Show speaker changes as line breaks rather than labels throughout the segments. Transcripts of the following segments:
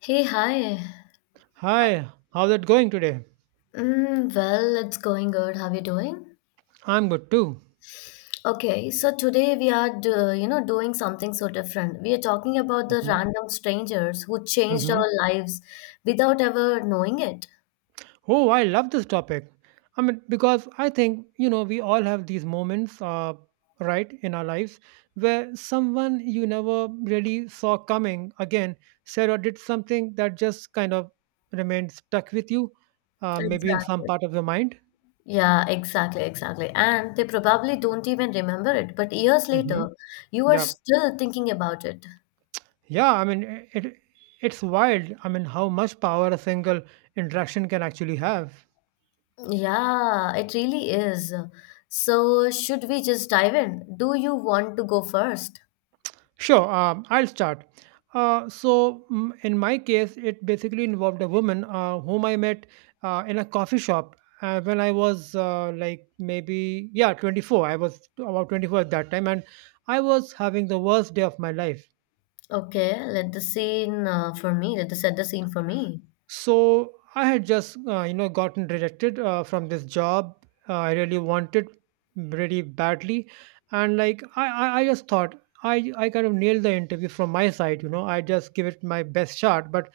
Hey, hi.
Hi, how's it going today?
Mm, well, it's going good. How are you doing?
I'm good too.
Okay, so today we are, you know, doing something so different. We are talking about the
hmm
random strangers who changed our
hmm
lives without ever knowing it.
Oh, I love this topic. I mean, because I think, you know, we all have these moments, right, in our lives where someone you never really saw coming again said or did something that just kind of remained stuck with you, maybe in some
Exactly.
part of your mind.
Yeah, exactly. And they probably don't even remember it, but years
Hmm.
later, you are
Yeah.
still thinking about it.
Yeah. I mean, it, it, it's wild. I mean, how much power a single interaction can actually have.
Yeah, it really is. So, should we just dive in? Do you want to go first?
Sure, I'll start. In my case, it basically involved a woman whom I met in a coffee shop when I was like maybe, yeah, 24. I was about 24 at that time, and I was having the worst day of my life.
Okay, let the scene for me. Let the set the scene for me.
So, I had just you know, gotten rejected from this job I really wanted really badly. And like, I just thought, I kind of nailed the interview from my side, you know, I just give it my best shot. But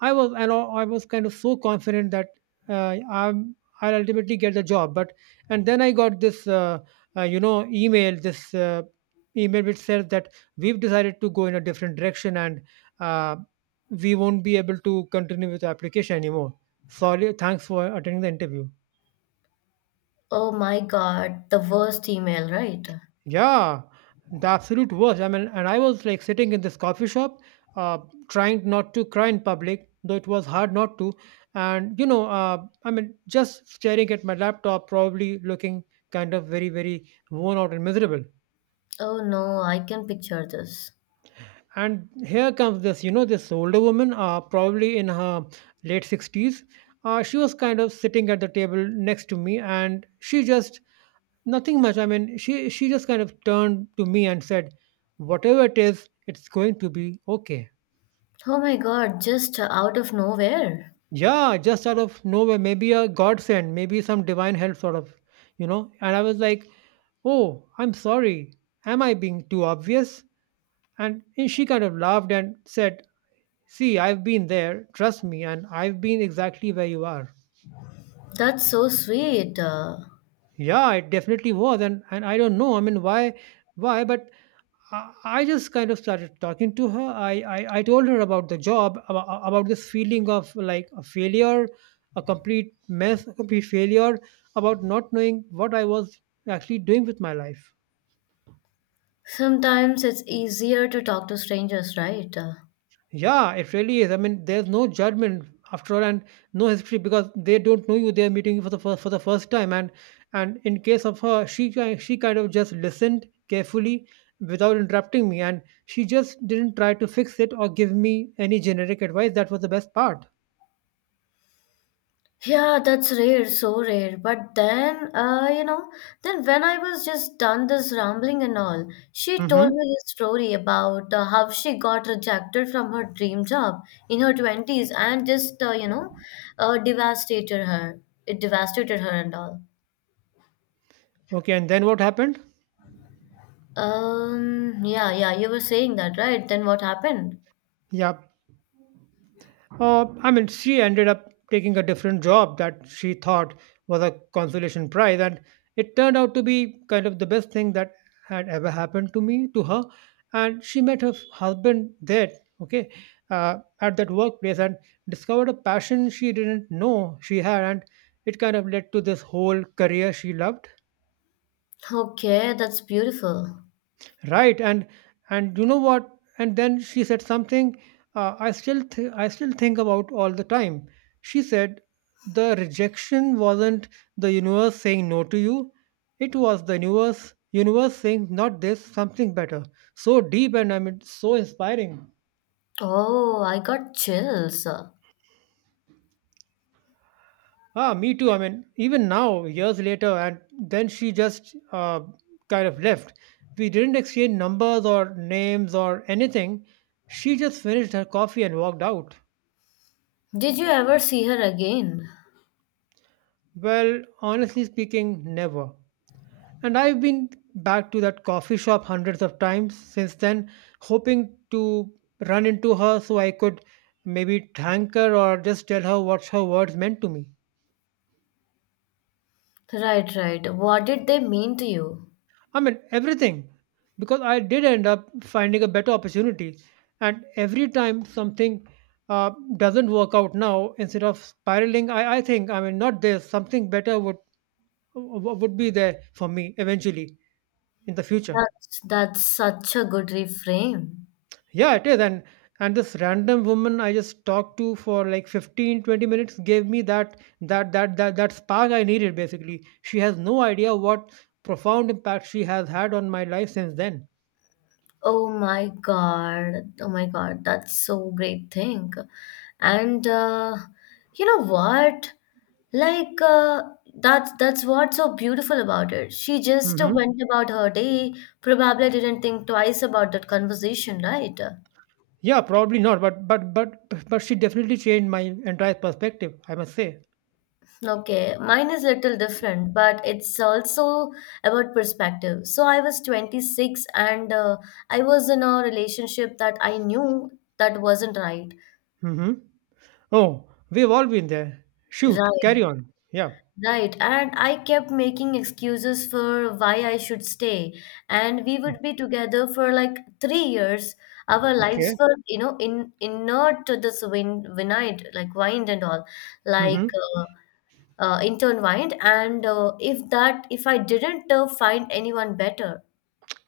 I was and I I was kind of so confident that uh, I'm I'll ultimately get the job. But and then I got this you know, email, this email which says that we've decided to go in a different direction and, uh, we won't be able to continue with the application anymore. Sorry, thanks for attending the interview.
Oh my God, the worst email, right?
Yeah, the absolute worst. I mean, and I was like sitting in this coffee shop, uh, trying not to cry in public, though it was hard not to. And you know, I mean, just staring at my laptop, probably looking kind of very, very worn out and miserable.
Oh no, I can picture this.
And here comes this, you know, this older woman, probably in her late 60s. She was kind of sitting at the table next to me, and she just nothing much. I mean, she just kind of turned to me and said, "Whatever it is, it's going to be okay."
Oh my God, just out of nowhere.
Yeah, just out of nowhere, maybe a godsend, maybe some divine help, sort of, you know. And I was like, "Oh, I'm sorry. Am I being too obvious?" And she kind of laughed and said, "See, I've been there. Trust me, and I've been exactly where you are."
That's so sweet.
Yeah, it definitely was, and I don't know. I mean, why, why? But I just kind of started talking to her. I told her about the job, about this feeling of like a failure, a complete mess, a complete failure, about not knowing what I was actually doing with my life.
Sometimes it's easier to talk to strangers, right?
Yeah, it really is. I mean, there's no judgment after all, and no history because they don't know you. They're meeting you for the first time, and in case of her, she kind of just listened carefully without interrupting me, and she just didn't try to fix it or give me any generic advice. That was the best part.
Yeah, that's rare, so rare. But then, you know, then when I was just done this rambling and all, she told me
Hmm.
this story about how she got rejected from her dream job in her 20s and just, devastated her. It devastated her and all.
Okay, and then what happened?
Yeah, yeah, you were saying that, right? Then what happened?
Yeah, I mean, she ended up taking a different job that she thought was a consolation prize, and it turned out to be kind of the best thing that had ever happened to her. And she met her husband there, okay, at that workplace and discovered a passion she didn't know she had. And it kind of led to this whole career she loved.
Okay, that's beautiful.
Right, and you know what? And then she said something I still I still think about all the time. She said the rejection wasn't the universe saying no to you; it was the universe saying not this, something better. So deep and I mean so inspiring.
Oh, I got chills.
Ah, me too. I mean even now, years later, and then she just kind of left. We didn't exchange numbers or names or anything. She just finished her coffee and walked out.
Did you ever see her again?
Well, honestly speaking, never. And I've been back to that coffee shop hundreds of times since then, hoping to run into her so I could maybe thank her or just tell her what her words meant to me.
Right, right. What did they mean to you?
I mean, everything. Because I did end up finding a better opportunity. And every time something uh, doesn't work out now, instead of spiraling, I think, I mean, not this, something better would be there for me eventually in the future.
That's such a good reframe.
Yeah, it is. And this random woman I just talked to for like fifteen to twenty minutes gave me that spark I needed basically. She has no idea what profound impact she has had on my life since then.
Oh my God. Oh my God. That's so great thing. And you know what? Like uh, that's what's so beautiful about it. She just
Hmm.
went about her day, probably didn't think twice about that conversation, right?
Yeah, probably not, but she definitely changed my entire perspective, I must say.
Okay, mine is little different, but it's also about perspective. So I was 26 and I was in a relationship that I knew that wasn't right.
Hmm. Oh, we've all been there. Shoot,
Right,
carry on. Yeah.
right. And I kept making excuses for why I should stay. And we would be together for like 3 years. Our lives
Okay.
were, you know, in inert to this wind, vinite, like wind and all.
Hmm.
Like uh, intertwined and if that if I didn't find anyone better.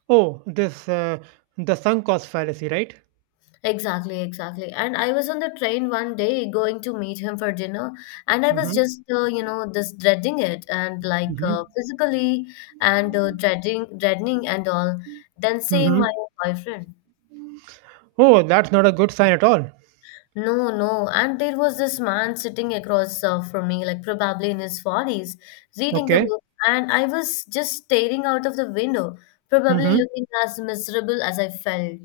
Oh, this the sunk cost fallacy, right?
Exactly, and I was on the train one day going to meet him for dinner, and I was
hmm
just you know just dreading it, and
hmm
physically and dreading and all, then seeing my
hmm
boyfriend.
Oh, that's not a good sign at all.
No, no. And there was this man sitting across from me, like probably in his 40s, reading a
Okay.
book. And I was just staring out of the window, probably
Mm-hmm.
looking as miserable as I felt.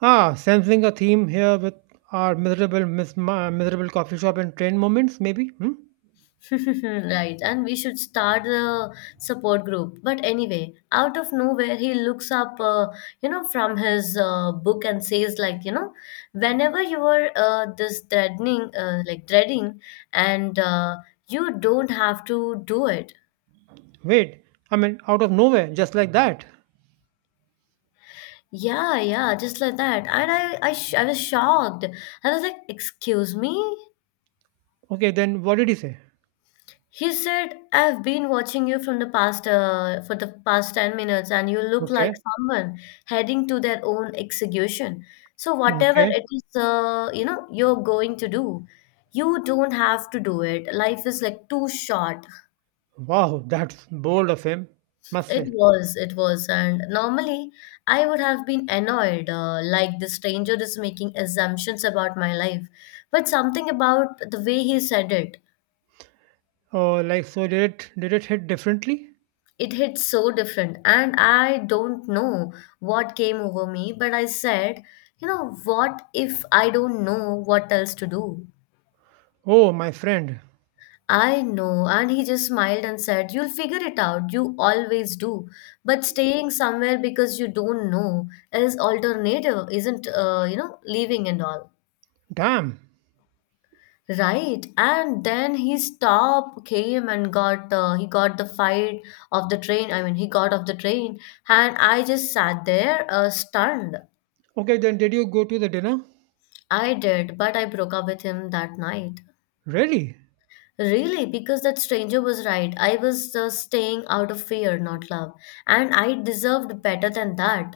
Ah, sensing a theme here with our miserable, miserable coffee shop and train moments, maybe. Hmm?
Right. And we should start the support group. But anyway, out of nowhere, he looks up, you know, from his book and says, like, you know, whenever you are this threatening, like, dreading, and you don't have to do it.
Wait, I mean, out of nowhere, just like that.
Yeah, yeah, just like that. And I was shocked. I was like, "Excuse me?"
Okay, then what did he say?
He said, "I've been watching you for the past 10 minutes, and you look like
Okay,
someone heading to their own execution. So whatever
okay.
it is, you know, you're going to do, you don't have to do it. Life is like too short.
Wow, that's bold of him, must
It
say.
was, it was. And normally I would have been annoyed, like the stranger is making assumptions about my life. But something about the way he said it,
Oh, like so, did it hit differently?
it hit so different. And I don't know what came over me, but I said, you know, what if I don't know what else to do?
Oh, my friend.
I know. And he just smiled and said, You'll figure it out. You always do. But staying somewhere because you don't know is alternative, isn't, you know, leaving and all.
Damn.
Right. And then his top came and got, he got the fight of the train. I mean, he got off the train. And I just sat there, stunned.
Okay, then did you go to the dinner?
I did, but I broke up with him that night.
Really?
Really, because that stranger was right. I was staying out of fear, not love. And I deserved better than that.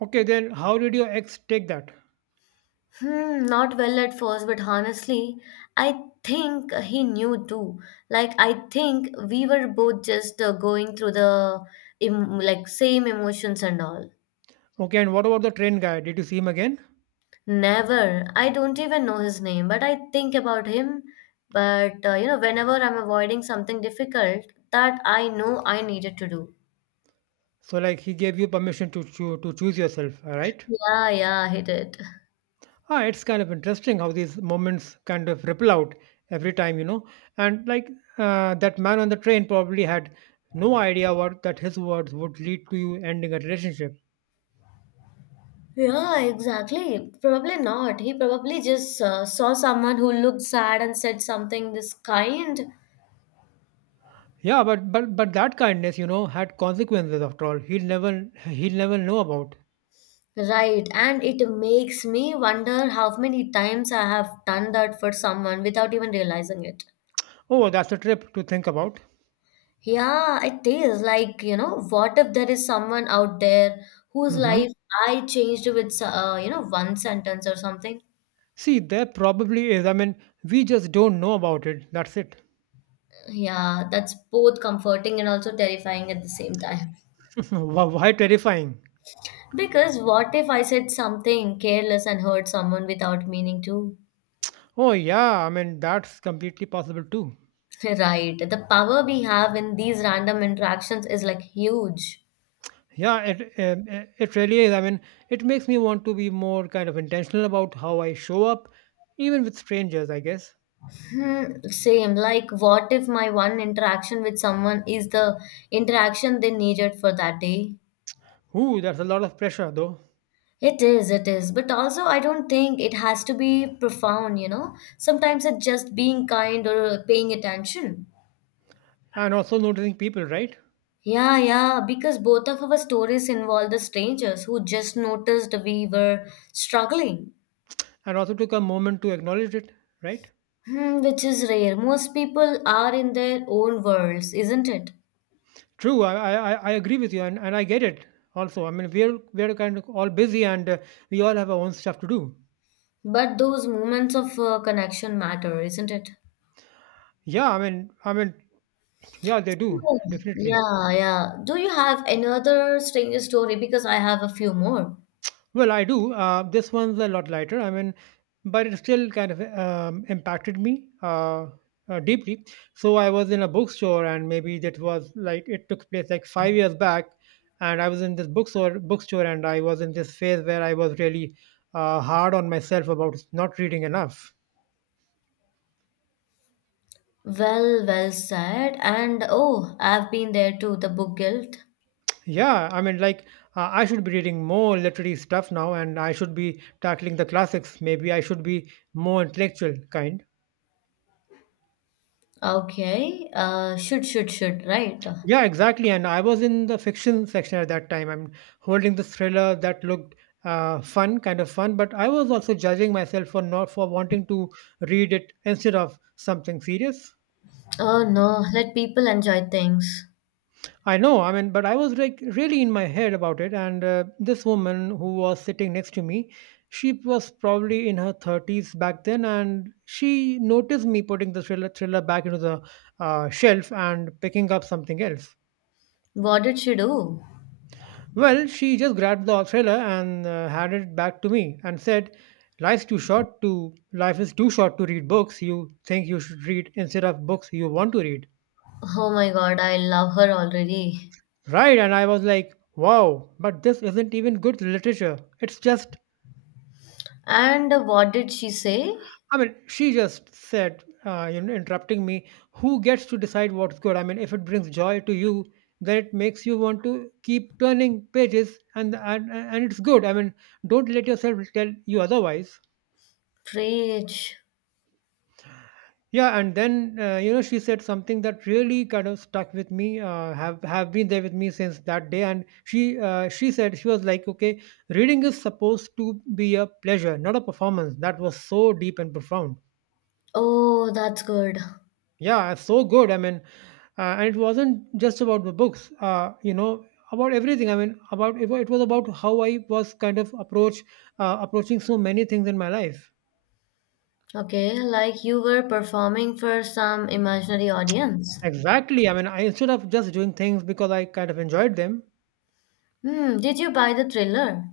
Okay, then how did your ex take that?
Hmm, not well at first, but honestly, I think he knew too. Like, I think we were both just going through the like same emotions and all.
Okay, and what about the train guy? Did you see him again?
Never. I don't even know his name, but I think about him. But you know, whenever I'm avoiding something difficult that I know I needed to do.
So like he gave you permission to to choose yourself, all right?
Yeah, yeah, he did.
Ah, it's kind of interesting how these moments kind of ripple out every time, you know. And like that man on the train probably had no idea what that his words would lead to you ending a relationship.
Yeah, exactly. Probably not. He probably just saw someone who looked sad and said something this kind.
Yeah, but that kindness, you know, had consequences after all. He'll never know about.
Right. And it makes me wonder how many times I have done that for someone without even realizing it.
Oh, that's a trip to think about.
Yeah, it is. Like, you know, what if there is someone out there whose
Hmm.
life I changed with, you know, one sentence or something?
See, there probably is. I mean, we just don't know about it. That's it.
Yeah, that's both comforting and also terrifying at the same time.
Why terrifying?
Because what if I said something careless and hurt someone without meaning to?
Oh yeah, I mean that's completely possible too.
Right. The power we have in these random interactions is like huge.
Yeah, it really is. I mean, it makes me want to be more kind of intentional about how I show up, even with strangers, I guess.
Hmm, same. Like, what if my one interaction with someone is the interaction they needed for that day?
Ooh, that's a lot of pressure though,
It is, it is. But also, I don't think it has to be profound, you know? Sometimes it's just being kind or paying attention.
and also noticing people, right?
Yeah, yeah, because both of our stories involve the strangers who just noticed we were struggling,
And also took a moment to acknowledge it, right?
hmm, which is rare. Most people are in their own worlds, isn't it?
True, I agree with you, and I get it. Also, I mean we're kind of all busy, and we all have our own stuff to do.
But those moments of connection matter, isn't it?
Yeah, I mean I mean yeah, they do
Oh,
definitely.
yeah, yeah. Do you have another stranger story? Because I have a few more.
Well, I do. This one's a lot lighter. I mean, but it still kind of impacted me deeply. So I was in a bookstore, and maybe that was like it took place like 5 years back. And I was in this and I was in this phase where I was really hard on myself about not reading enough.
Well, well said. And oh, I've been there too, the book guilt.
Yeah, I mean, like I should be reading more literary stuff now, and I should be tackling the classics. Maybe I should be more intellectual kind.
Okay. Should, right?
Yeah, exactly. And I was in the fiction section at that time. I'm holding this thriller that looked fun, kind of fun, but I was also judging myself for not for wanting to read it instead of something serious.
Oh no, let people enjoy things.
I know, I mean, but I was like really in my head about it. And this woman who was sitting next to me, she was probably in her 30s back then, and she noticed me putting the thriller back into the shelf and picking up something else.
What did she do?
Well, she just grabbed the umbrella and handed it back to me and said, "Life's too short to life is too short to read books you think you should read instead of books you want to read."
Oh my god, I love her already.
Right, and I was like, "Wow, but this isn't even good literature. It's just
And what did she say?
I mean, she just said, you know, interrupting me, who gets to decide what's good? I mean, if it brings joy to you, then it makes you want to keep turning pages and it's good. I mean, don't let yourself tell you otherwise.
Preach.
Yeah, and then you know she said something that really kind of stuck with me. Have been there with me since that day. And she said she was like, okay, reading is supposed to be a pleasure, not a performance. That was so deep and profound.
Oh, that's good.
Yeah, so good. I mean, and it wasn't just about the books. You know, about everything. I mean, it was about how I was kind of approaching so many things in my life.
Okay, like you were performing for some imaginary audience.
Exactly. I mean, I instead of just doing things because I kind of enjoyed them.
Hmm, did you buy the thriller?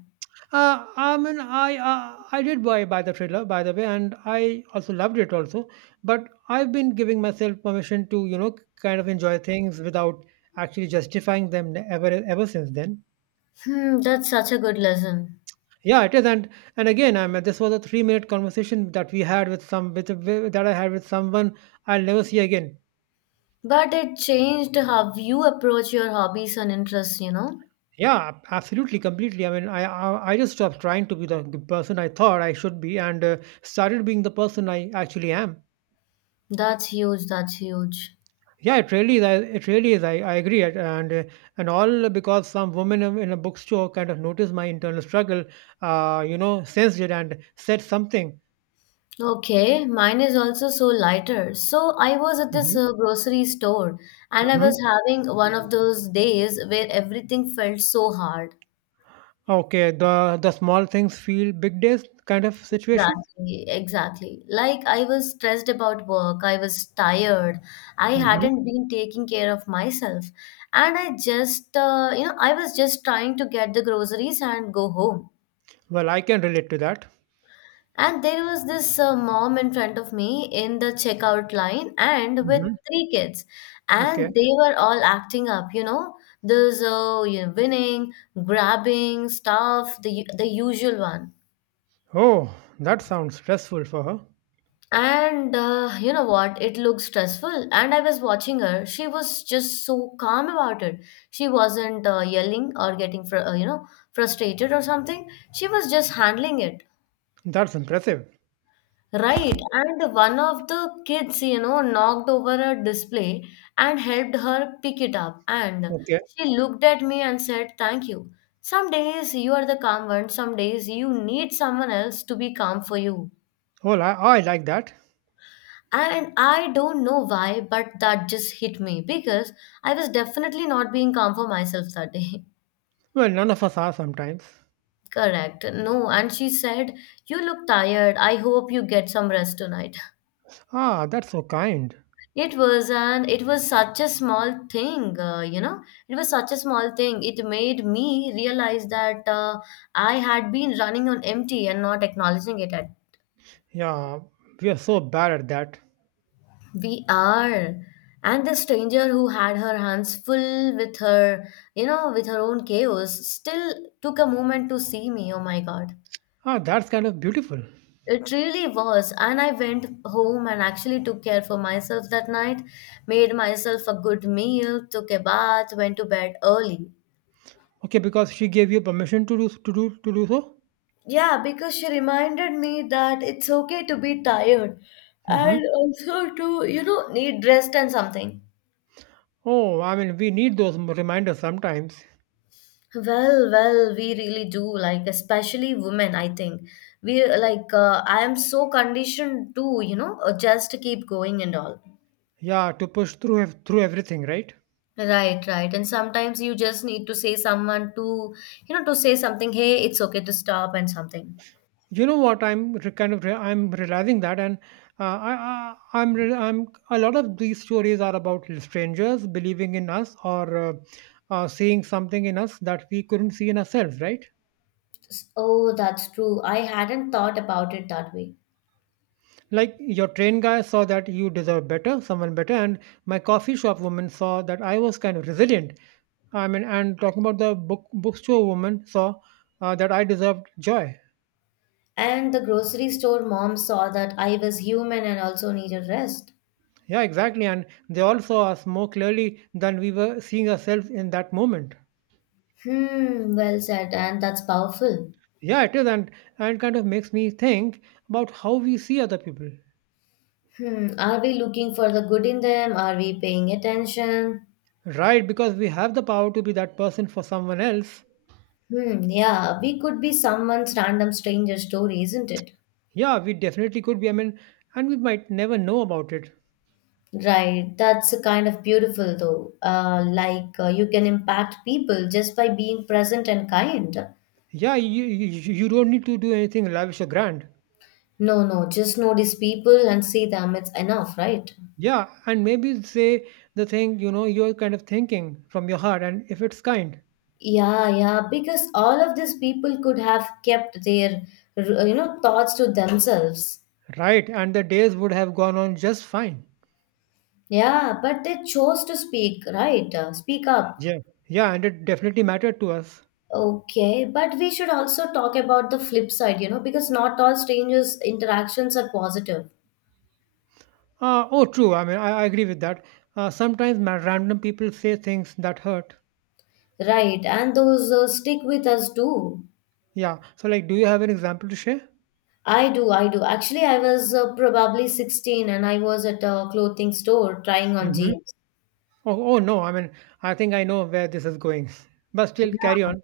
I did buy the trailer, by the way, and I also loved it also. But I've been giving myself permission to kind of enjoy things without actually justifying them ever since then.
Hmm, that's such a good lesson.
Yeah, it is, and again, I mean, this was a 3 minute conversation that we had with some with that I had with someone I'll never see again.
But it changed how you approach your hobbies and interests, you know?
Yeah, absolutely, completely. I mean, I just stopped trying to be the person I thought I should be and started being the person I actually am.
That's huge.
Yeah, it really is. It really is. I agree, and and all because some woman in a bookstore kind of noticed my internal struggle, sensed it and said something.
Okay, mine is also so lighter. So I was at this
Hmm
grocery store and I
hmm
was having one of those days where everything felt so hard.
Okay, the small things feel big days kind of situation.
Exactly. Like I was stressed about work, I was tired, I
Hmm
hadn't been taking care of myself, and I just, you know, I was just trying to get the groceries and go home.
Well, I can relate to that.
And there was this mom in front of me in the checkout line and with
Hmm
three kids. And
Okay.
they were all acting up, you know, this winning, grabbing stuff, the usual one.
Oh, that sounds stressful for her.
And you know what? It looked stressful. And I was watching her. She was just so calm about it. She wasn't yelling or getting, you know, frustrated or something. She was just handling it.
That's impressive.
Right, and one of the kids, you know, knocked over a display and helped her pick it up. And
Okay.
she looked at me and said, Thank you. Some days you are the calm one, some days you need someone else to be calm for you.
Well, I like that.
And I don't know why, but that just hit me because I was definitely not being calm for myself that day.
Well, none of us are sometimes.
Correct. No, and she said, You look tired. I hope you get some rest tonight.
Ah, that's so kind.
It was, an. It was such a small thing, you know. It was such a small thing. It made me realize that I had been running on empty and not acknowledging it. At
Yeah, we are so bad at that.
we are, and the stranger who had her hands full with her, you know, with her own chaos, still took a moment to see me. Oh my God.
Ah, that's kind of beautiful.
It really was. And I went home and actually took care for myself that night, made myself a good meal, took a bath, went to bed early.
Okay, because she gave you permission to do so.
Yeah, because she reminded me that it's okay to be tired and
Mm-hmm.
also to, you know, need rest and something.
Oh, I mean, we need those reminders sometimes.
Well, well, we really do, like, especially women, I think. We like, I am so conditioned to, you know, just keep going and all.
Yeah, to push through everything, right?
Right, right. And sometimes you just need to say someone to, you know, to say something, hey, it's okay to stop and something.
You know what? I'm re- kind of re- I'm realizing that, and I'm, a lot of these stories are about strangers believing in us or seeing something in us that we couldn't see in ourselves, right?
Oh, that's true. I hadn't thought about it that way.
Like your train guy saw that you deserve someone better, and my coffee shop woman saw that I was kind of resilient. I mean, and talking about the bookstore woman saw that I deserved joy.
And the grocery store mom saw that I was human and also needed rest.
Yeah, exactly. And they all saw us more clearly than we were seeing ourselves in that moment.
Hmm, well said, and that's powerful.
Yeah, it is, and it kind of makes me think about how we see other people,
Hmm, are we looking for the good in them? Are we paying attention?
right? Because we have the power to be that person for someone else.
Hmm, yeah, we could be someone's random stranger story, isn't it?
Yeah, we definitely could be. I mean, and we might never know about it.
Right, that's a kind of beautiful though. Like you can impact people just by being present and kind.
Yeah, you don't need to do anything lavish or grand.
No, no, just notice people and see them, it's enough, right?
Yeah, and maybe say the thing you're kind of thinking from your heart, and if it's kind,
Yeah, yeah, because all of these people could have kept their, you know, thoughts to themselves.
right? And the days would have gone on just fine.
Yeah, but they chose to speak, right? Speak up.
Yeah, yeah, and it definitely mattered to us.
Okay, but we should also talk about the flip side because not all strangers' interactions are positive,
Oh, true. I mean, I agree with that. Sometimes random people say things that hurt.
right? And those stick with us too.
Yeah. So, like, do you have an example to share?
I do, I do. Actually, I was probably 16 and I was at a clothing store trying on
Mm-hmm.
jeans.
Oh, oh no. I mean, I think I know where this is going. But still, carry
Yeah.
on.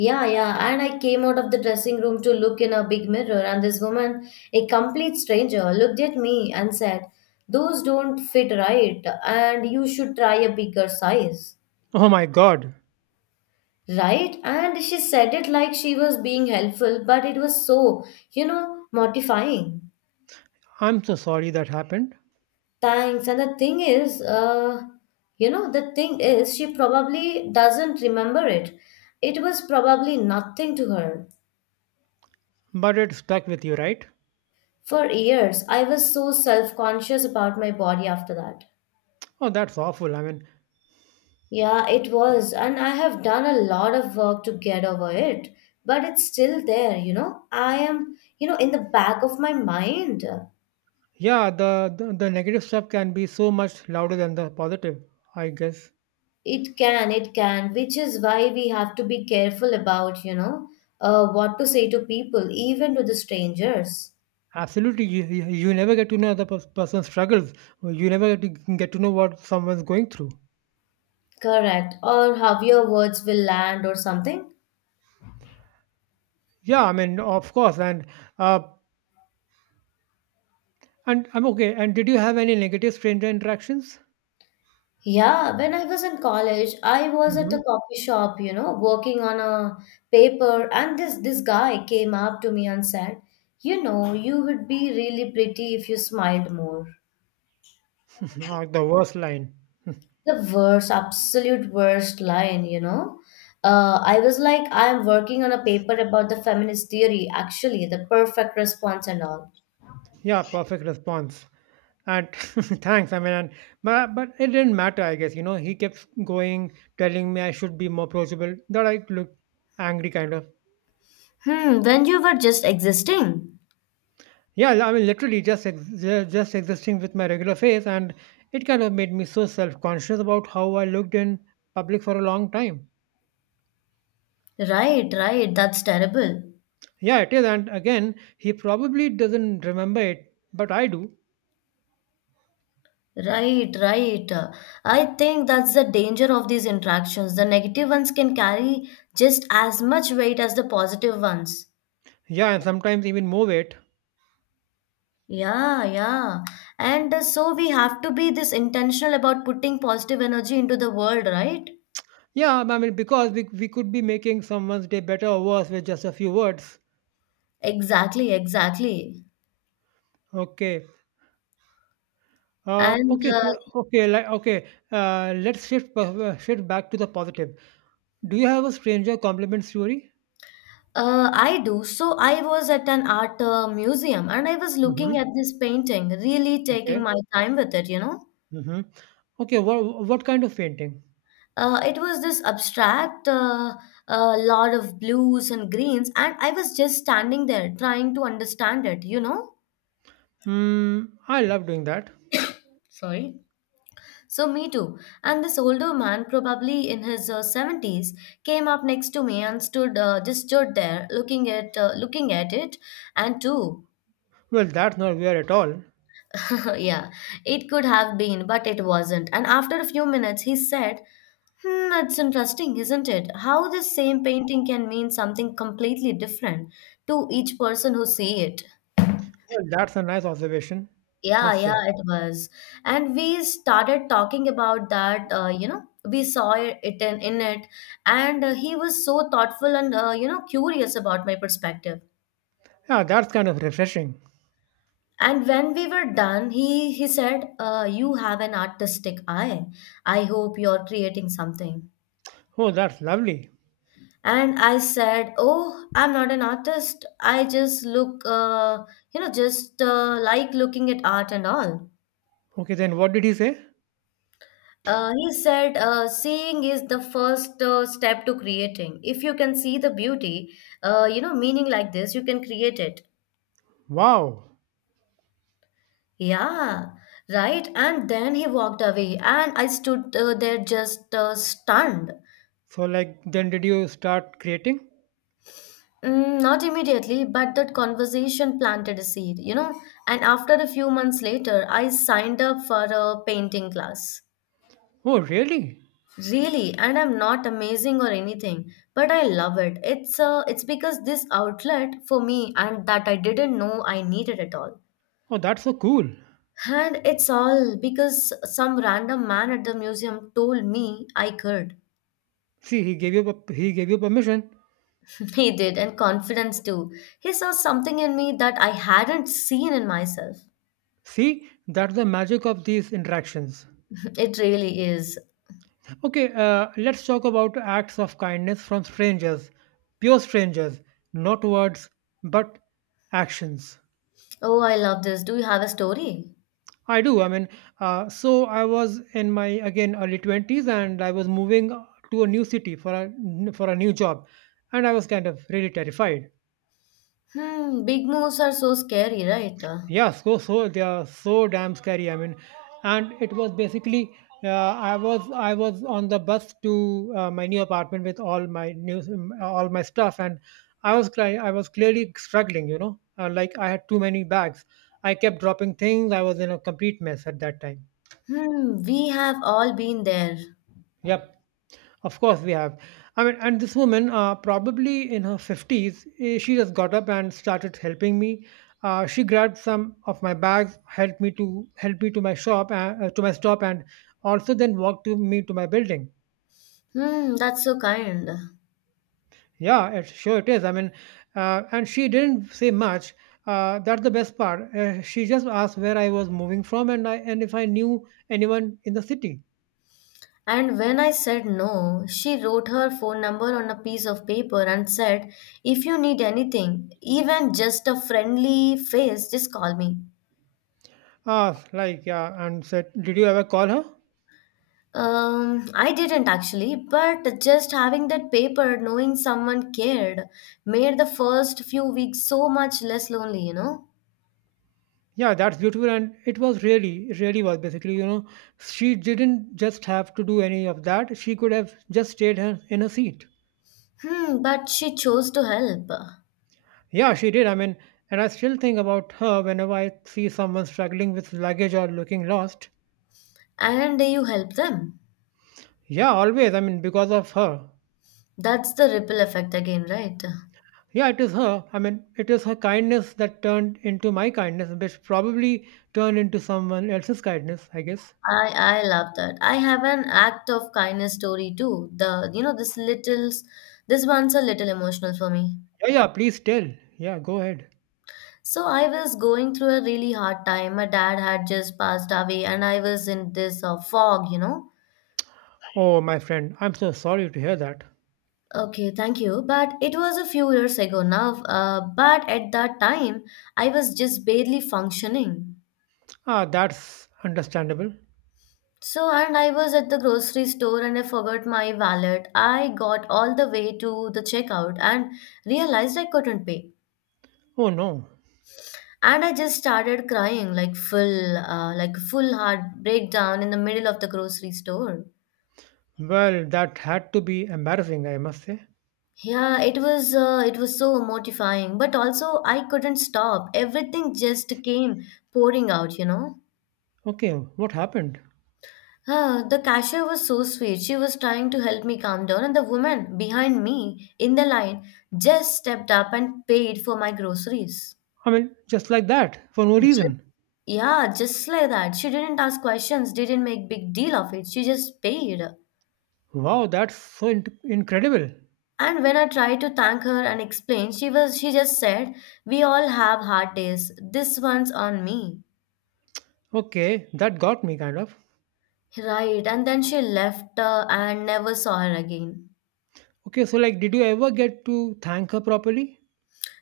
Yeah, yeah. And I came out of the dressing room to look in a big mirror, and this woman, a complete stranger, looked at me and said, "Those don't fit right, and you should try a bigger size."
Oh my God.
Right? And she said it like she was being helpful, but it was so mortifying.
I'm so sorry that happened,
Thanks. And the thing is, you know, the thing is, she probably doesn't remember it. It was probably nothing to her.
but it stuck with you, right?
For years, I was so self conscious about my body after that.
Oh, that's awful. I mean,
Yeah, it was, and I have done a lot of work to get over it, but it's still there. I am, in the back of my mind.
yeah, the negative stuff can be so much louder than the positive, I guess.
It can, which is why we have to be careful about what to say to people, even to the strangers.
Absolutely, you never get to know the person's struggles. You never get to know what someone's going through.
Correct, or how your words will land or something.
Yeah, I mean, of course, uh, and I'm okay. And did you have any negative stranger interactions?
Yeah, when I was in college, I was at
Mm-hmm.
a coffee shop, working on a paper, and this guy came up to me and said, "You know, you would be really pretty if you smiled more."
The worst line.
The worst, absolute worst line. I was like, I am working on a paper about the feminist theory, actually, the perfect response and all.
Yeah, perfect response. And thanks. I mean, but, it didn't matter, I guess. You know, he kept going, telling me I should be more approachable. That I look angry, kind of.
Hmm, when you were just existing.
Yeah, I mean, literally just existing with my regular face, and it kind of made me so self conscious about how I looked in public for a long time.
Right, right, that's terrible.
Yeah, it is, and again, he probably doesn't remember it, but I do.
Right, right. I think that's the danger of these interactions. The negative ones can carry just as much weight as the positive ones.
Yeah, and sometimes even more it.
Yeah, yeah. And so we have to be this intentional about putting positive energy into the world, right?
Yeah, I mean, because we could be making someone's day better or worse with just a few words.
Exactly, exactly.
Okay.
And
Let's shift back to the positive. Do you have a stranger compliment story?
I do. So I was at an art museum and I was
Mm-hmm.
looking at this painting, really taking my time with it, you know?
Mm-hmm. Okay, what kind of painting?
It was this abstract lot of blues and greens, and I was just standing there trying to understand it, you know?
Hmm, I love doing that.
Sorry. So, me too. And this older man, probably in his 70s, came up next to me and just stood there looking at it. And too.
Well, that's not weird at all.
Yeah, it could have been, but it wasn't. And after a few minutes, he said, "Hmm, that's interesting, isn't it? How the same painting can mean something completely different to each person who see it."
Well, that's a nice observation,
Yeah,
must
yeah,
say.
it was. And we started talking about that, we saw it in it, and he was so thoughtful and curious about my perspective.
Yeah, that's kind of refreshing.
And when we were done, he said, "You have an artistic eye. I hope you're creating something."
Oh, that's lovely.
And I said, oh, I'm not an artist, I just look, you know just like looking at art and all.
Okay, then what did he say?
He said, seeing is the first step to creating, if you can see the beauty, meaning like this, you can create it.
Wow.
Yeah, right, and then he walked away, and I stood, there, just stunned.
So, like, then did you start creating?
Mm, not immediately, but that conversation planted a seed. And after a few months later, I signed up for a painting class.
Oh, really?
Really, and I'm not amazing or anything, but I love it. It's because this outlet for me and that I didn't know I needed at all.
Oh, that's so cool.
And it's all because some random man at the museum told me I could.
See, he gave you permission.
He did, and confidence too. He saw something in me that I hadn't seen in myself.
See, that's the magic of these interactions.
It really is.
Okay, let's talk about acts of kindness from strangers, pure strangers, not words, but actions.
Oh, I love this. Do you have a story?
I do. I mean, so I was in my again early twenties, and I was moving to a new city for a new job, and I was kind of really terrified.
Hmm, big moves are so scary, right?
Yeah, so they are so damn scary. I mean, and it was basically, I was on the bus to my new apartment with all my stuff, and I was clearly struggling, you know, like I had too many bags, I kept dropping things. I was in a complete mess at that time.
Hmm, we have all been there.
Yep. Of course, we have. I mean, and this woman, probably in her 50s, she just got up and started helping me. She grabbed some of my bags, help me to my to my stop, and also then walked to me to my building.
Hmm, that's so kind.
Yeah, sure it is. I mean, and she didn't say much. That's the best part. She just asked where I was moving from, and if I knew anyone in the city.
And when I said no, she wrote her phone number on a piece of paper and said, "If you need anything, even just a friendly face, just call me."
Ah, like yeah, and said, did you ever call her?
I didn't actually, but just having that paper, knowing someone cared, made the first few weeks so much less lonely, you know?
Yeah, that's beautiful, and it really was, basically, you know, she didn't just have to do any of that. She could have just stayed her in her seat.
Hmm, but she chose to help,
Yeah, she did. I mean, and I still think about her whenever I see someone struggling with luggage or looking lost.
and you help them.
Yeah, always. I mean, because of her.
That's the ripple effect again, right?
Yeah, it is her. I mean, it is her kindness that turned into my kindness, which probably turned into someone else's kindness, I guess.
I love that. I have an act of kindness story too. The you know this little This one's a little emotional for me.
Yeah, yeah, please tell. Yeah, go ahead.
So I was going through a really hard time. My dad had just passed away, and I was in this fog,
Oh, my friend, I'm so sorry to hear that.
Okay, thank you. But it was a few years ago now. But at that time, I was just barely functioning.
Ah, that's understandable.
So, and I was at the grocery store and I forgot my wallet. I got all the way to the checkout and realized I couldn't pay.
Oh no.
And I just started crying like like full heart breakdown in the middle of the grocery store.
Well, that had to be embarrassing, I must say.
Yeah, it was so mortifying, but also I couldn't stop. Everything just came pouring out.
Okay, what happened?
Huh, the cashier was so sweet. She was trying to help me calm down, and the woman behind me in the line just stepped up and paid for my groceries.
I mean, just like that, for no
Just,
reason.
yeah, just like that. She didn't ask questions, didn't make big deal of it. She just paid.
Wow, that's incredible.
And when I tried to thank her and explain, she just said, "We all have hard days. This one's on me."
Okay, that got me kind of.
Right, and then she left, and never saw her again.
Okay, so like, did you ever get to thank her properly?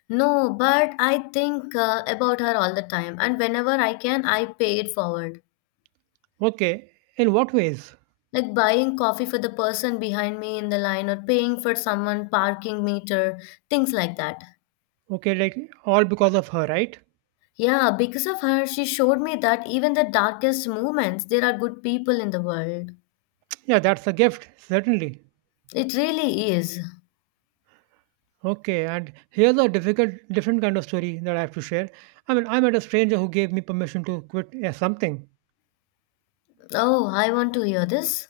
No, but I think about her all the time, and whenever I can, I pay it forward.
Okay, in what ways?
Like buying coffee for the person behind me in the line or paying for someone parking meter, things like that.
Okay, like, all because of her, right?
Yeah, because of her, she showed me that even the darkest moments, there are good people in the world.
Yeah, that's a gift, certainly.
It really is.
Okay, and here's different kind of story that I have to share. I mean, I met a stranger who gave me permission to quit yeah, something.
Oh, I want to hear this.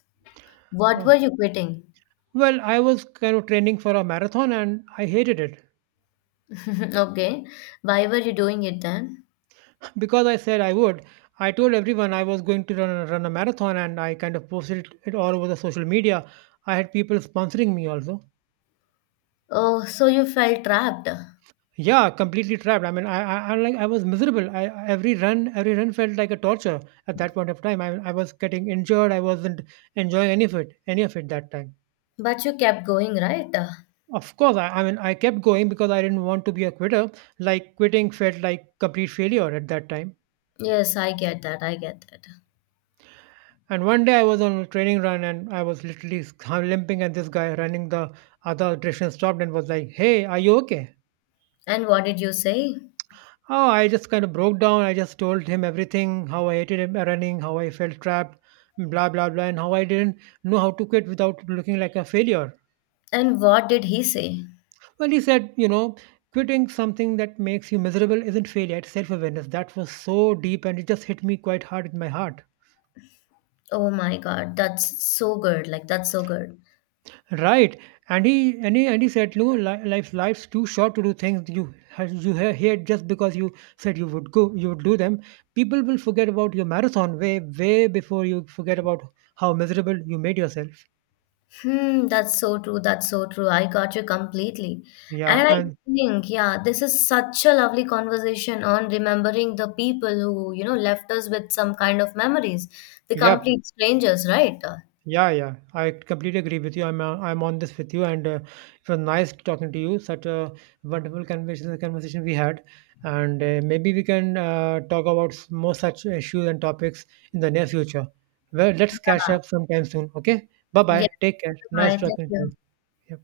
What were
Uh,
you quitting?
well, I was kind of training for a marathon and I hated it.
Okay, why were you doing it then?
Because I said I would. I told everyone I was going run a marathon, and I kind of posted it all over the social media. I had people sponsoring me also.
Oh, so you felt trapped.
Yeah, completely trapped. I mean, I like I was miserable. Every every run felt like a torture at that point of time. I was getting injured. I wasn't enjoying any of it, that time.
But you kept going, right?
Of course, I mean, I kept going because I didn't want to be a quitter. Like, quitting felt like complete failure at that time.
Yes, I get that. I get that.
And one day I was on a training run and I was literally limping, and this guy running the other direction stopped and was like, "Hey, are you okay?"
And what did you say?
Oh, I just kind of broke down. I just told him everything, how I hated him running, how I felt trapped, blah, blah, blah, and how I didn't know how to quit without looking like a failure.
And what did he say?
Well, he said, you know, quitting something that makes you miserable isn't failure, it's self awareness. That was so deep and it just hit me quite hard in my heart.
Oh my God, that's so good. Like, that's so good.
Right. And he said, no, li- life, life's too short to do things hate just because you said you would you would do them. People will forget about your marathon way before you forget about how miserable you made yourself.
Hmm, that's so true. That's so true. I got you completely.
Yeah.
And I
And,
think, yeah, this is such a lovely conversation on remembering the people who left us with some kind of memories, the
yeah.
complete strangers, right?
Yeah, yeah, I completely agree with you. I'm on this with you, and it was nice talking to you. Such a wonderful conversation we had, and maybe we can talk about more such issues and topics in the near future. Well, let's catch
Yeah.
up sometime soon. Okay, bye
Yes.
bye. Take care. Nice
Bye. Thank
talking to you.
you.
Yeah.